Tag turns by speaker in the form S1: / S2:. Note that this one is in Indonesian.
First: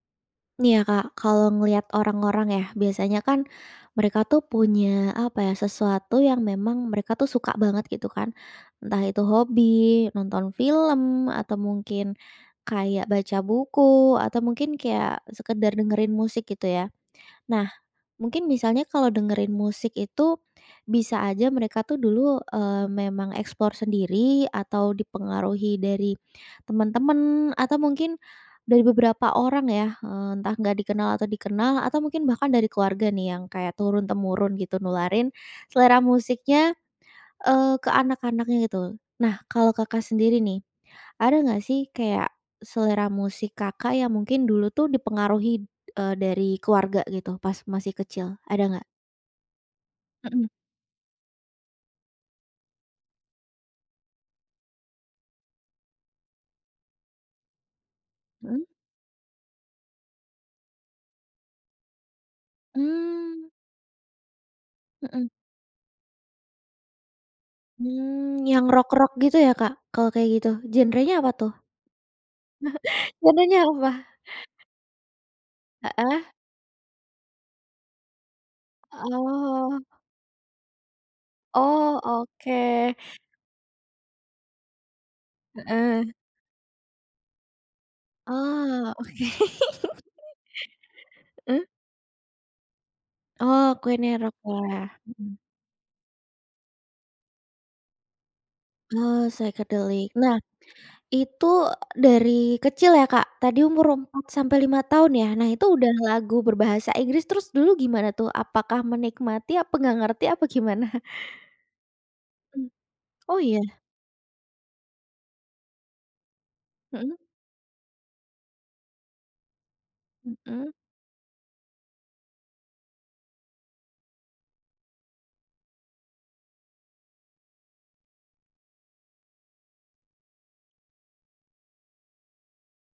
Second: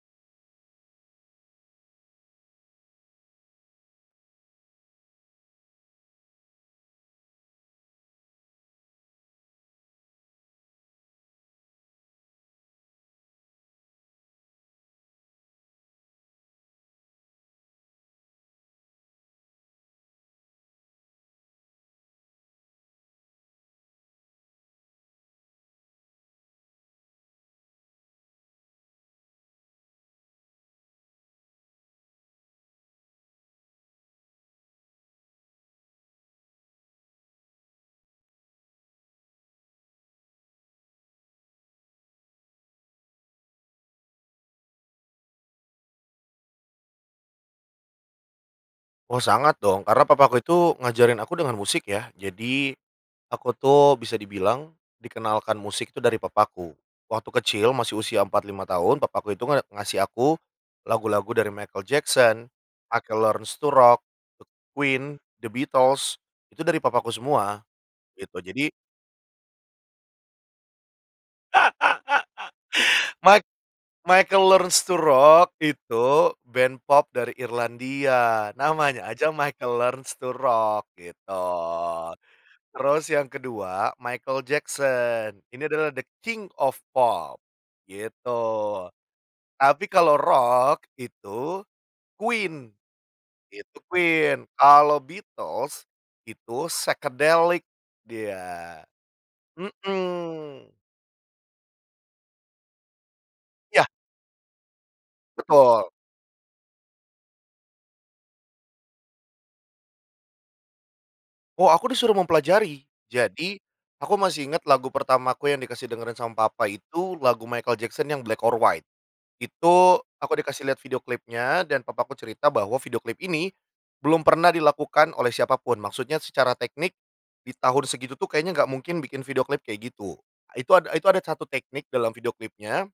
S1: Nih ya, Kak, kalau ngelihat orang-orang ya, biasanya kan mereka tuh punya apa ya, sesuatu yang memang mereka tuh suka banget gitu kan. Entah itu hobi, nonton film, atau mungkin kayak baca buku, atau mungkin kayak sekadar dengerin musik gitu ya. Nah, mungkin misalnya kalau dengerin musik itu, bisa aja mereka tuh dulu, mmm, memang explore sendiri atau dipengaruhi dari teman-teman, atau mungkin dari beberapa orang ya, eee, entah enggak dikenal atau dikenal, atau mungkin bahkan dari keluarga nih yang kayak turun-temurun gitu nularin selera musiknya, eee, ke anak-anaknya gitu. Nah, kalau Kakak sendiri nih, ada enggak sih kayak selera musik, Kakak yang mungkin dulu tuh dipengaruhi, eee, dari keluarga gitu pas masih kecil? Ada enggak?
S2: Oh sangat dong. Karena papaku
S1: Mhm.
S2: itu ngajarin aku dengan musik ya. Jadi, aku tuh bisa dibilang dikenalkan musik itu dari papaku. Waktu kecil masih usia empat,
S1: Mhm.
S2: lima tahun, papaku itu nge ngasih aku lagu-lagu dari Michael Jackson, Michael
S1: Mmm.
S2: Learns to Rock, e Queen,
S1: Mhm.
S2: The Beatles itu dari papaku semua gitu.
S1: Mmm, yang
S2: Jadi
S1: rock-rock gitu ya, Kak, kalau kayak gitu. Genre-nya apa tuh?
S2: mic
S1: Genre-nya apa?
S2: Michael Learns to Rock itu
S1: Heeh.
S2: band pop dari Irlandia, namanya aja Michael
S1: Oh.
S2: Learns to Rock gitu.
S1: Oh, oke.
S2: Terus yang kedua Michael Jackson. Ini adalah "the
S1: Heeh.
S2: king of pop," gitu.
S1: Oh, oke.
S2: Tapi kalau rock
S1: Heeh.
S2: itu Queen
S1: Oh
S2: itu
S1: Queen yang rock
S2: Queen.
S1: ya.
S2: Kalau
S1: Mhm.
S2: Beatles itu psychedelic dia
S1: Oh, psychedelic. Nah,
S2: mhm.
S1: itu, e dari kecil ya, Kak, tadi
S2: Ya.
S1: umur 4 sampai 5 tahun ya. Nah, itu
S2: Betul.
S1: udah lagu berbahasa Inggris, terus dulu gimana tuh. Apakah menikmati, apa enggak ngerti, apa gimana?
S2: Oh aku disuruh
S1: Mhm.
S2: mempelajari.
S1: Oh
S2: Jadi,
S1: iya?
S2: aku masih inget lagu pertamaku yang dikasih dengerin sama papa
S1: Mhm.
S2: itu lagu Michael Jackson yang "Black or White." Itu aku dikasih
S1: Mhm.
S2: lihat video klipnya dan papa aku cerita bahwa video klip ini, belum pernah dilakukan oleh siapapun. Maksudnya secara teknik, di tahun segitu tuh kayaknya enggak mungkin bikin video klip kayak gitu. Itu ada itu ada satu teknik dalam video klipnya